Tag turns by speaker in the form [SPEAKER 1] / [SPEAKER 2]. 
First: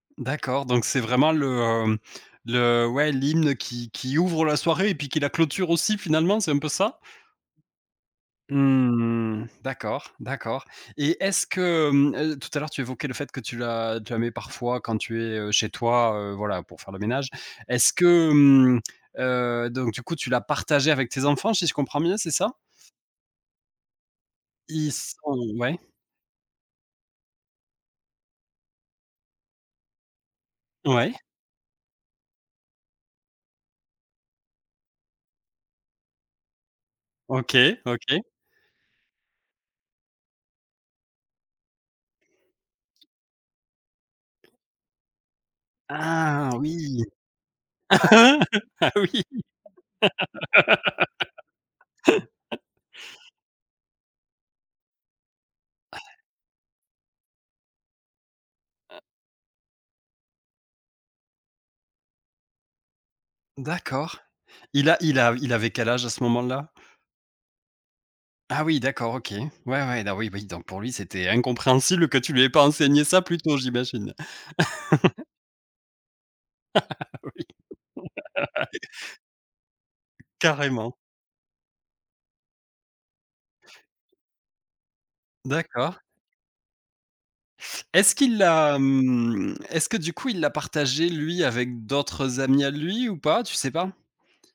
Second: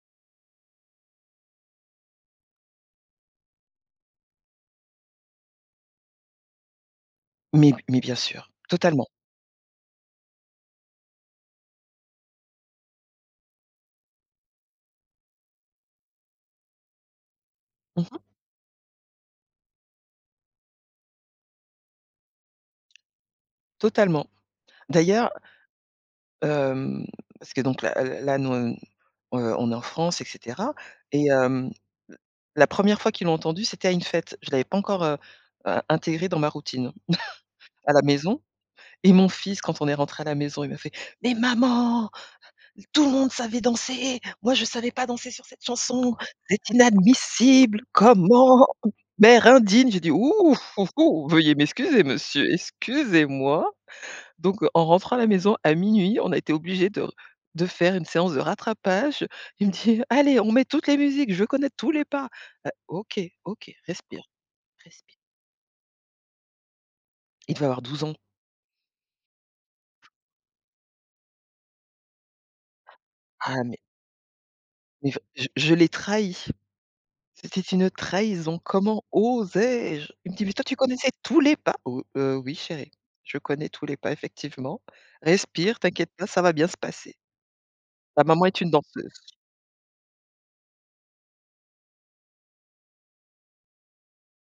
[SPEAKER 1] D'accord, donc c'est vraiment le, mmh le ouais l'hymne qui qui ouvre la soirée et puis qui la clôture aussi finalement, c'est un peu ça?
[SPEAKER 2] Mais mais bien sûr, totalement.
[SPEAKER 1] Mmh mh d'accord, d'accord et est-ce que mmh, heu, tout à l'heure tu évoquais le fait que tu la tu la mets parfois quand tu es, heu, chez toi, heu, voilà, pour faire le ménage. Est-ce
[SPEAKER 2] Mmh mh.
[SPEAKER 1] que mmh, heu, donc du coup tu l'as partagé avec tes enfants si je comprends bien, c'est ça?
[SPEAKER 2] Totalement.
[SPEAKER 1] Ils sont
[SPEAKER 2] D'ailleurs
[SPEAKER 1] ouais?
[SPEAKER 2] hem, parce que donc là, heu, là nous, hem, heu, on est en France et cetera
[SPEAKER 1] Ouais.
[SPEAKER 2] et hem, l la 1re fois qu'ils l'a entendue c'était à une fête. Je l'avais pas encore, heu, in intégrée dans ma routine
[SPEAKER 1] OK,
[SPEAKER 2] à la
[SPEAKER 1] OK.
[SPEAKER 2] maison et mon fils quand on est rentré à la maison il m'a fait: «Mais maman! Tout le monde savait danser! Moi je savais pas danser sur cette chanson,
[SPEAKER 1] Ah,
[SPEAKER 2] c'est
[SPEAKER 1] oui.
[SPEAKER 2] inadmissible! Comment?
[SPEAKER 1] Ah, oui.
[SPEAKER 2] Mère indigne!», j'ai dit: «Hou hou hou, veuillez m'excuser monsieur, excusez-moi». Donc heu, en rentrant à la maison à minuit, on a été obligés de r de faire une séance de rattrapage. Il me dit: «Allez, on met toutes les musiques, je veux connaître tous les pas». Heu, OK, OK,
[SPEAKER 1] D'accord,
[SPEAKER 2] respire,
[SPEAKER 1] il a
[SPEAKER 2] respire.
[SPEAKER 1] il av il avait quel âge à ce moment-là?
[SPEAKER 2] Il devait avoir 12 ans.
[SPEAKER 1] Ah oui, d'accord, OK. Ouais, ouais, don oui oui donc pour lui, c'était incompréhensible que tu lui aies pas enseigné ça plus tôt,
[SPEAKER 2] Ah mais
[SPEAKER 1] j'imagine?
[SPEAKER 2] Mais il va j je l'ai trahi.
[SPEAKER 1] Ah oui.
[SPEAKER 2] C'était une trahison, comment osais-je? Il me dit: «Mais toi tu
[SPEAKER 1] Carrément.
[SPEAKER 2] connaissais tous les pas?» «Oh, heu, oui chéri, je connais tous les pas effectivement. Respire,
[SPEAKER 1] D'accord.
[SPEAKER 2] t'inquiète pas, ça va bien se passer».
[SPEAKER 1] Est-ce
[SPEAKER 2] Ta
[SPEAKER 1] qu'il
[SPEAKER 2] maman est une
[SPEAKER 1] l'a
[SPEAKER 2] danseuse.
[SPEAKER 1] mmh, est-ce que du coup il l'a partagé lui, avec d'autres amis à lui ou pas, tu sais pas?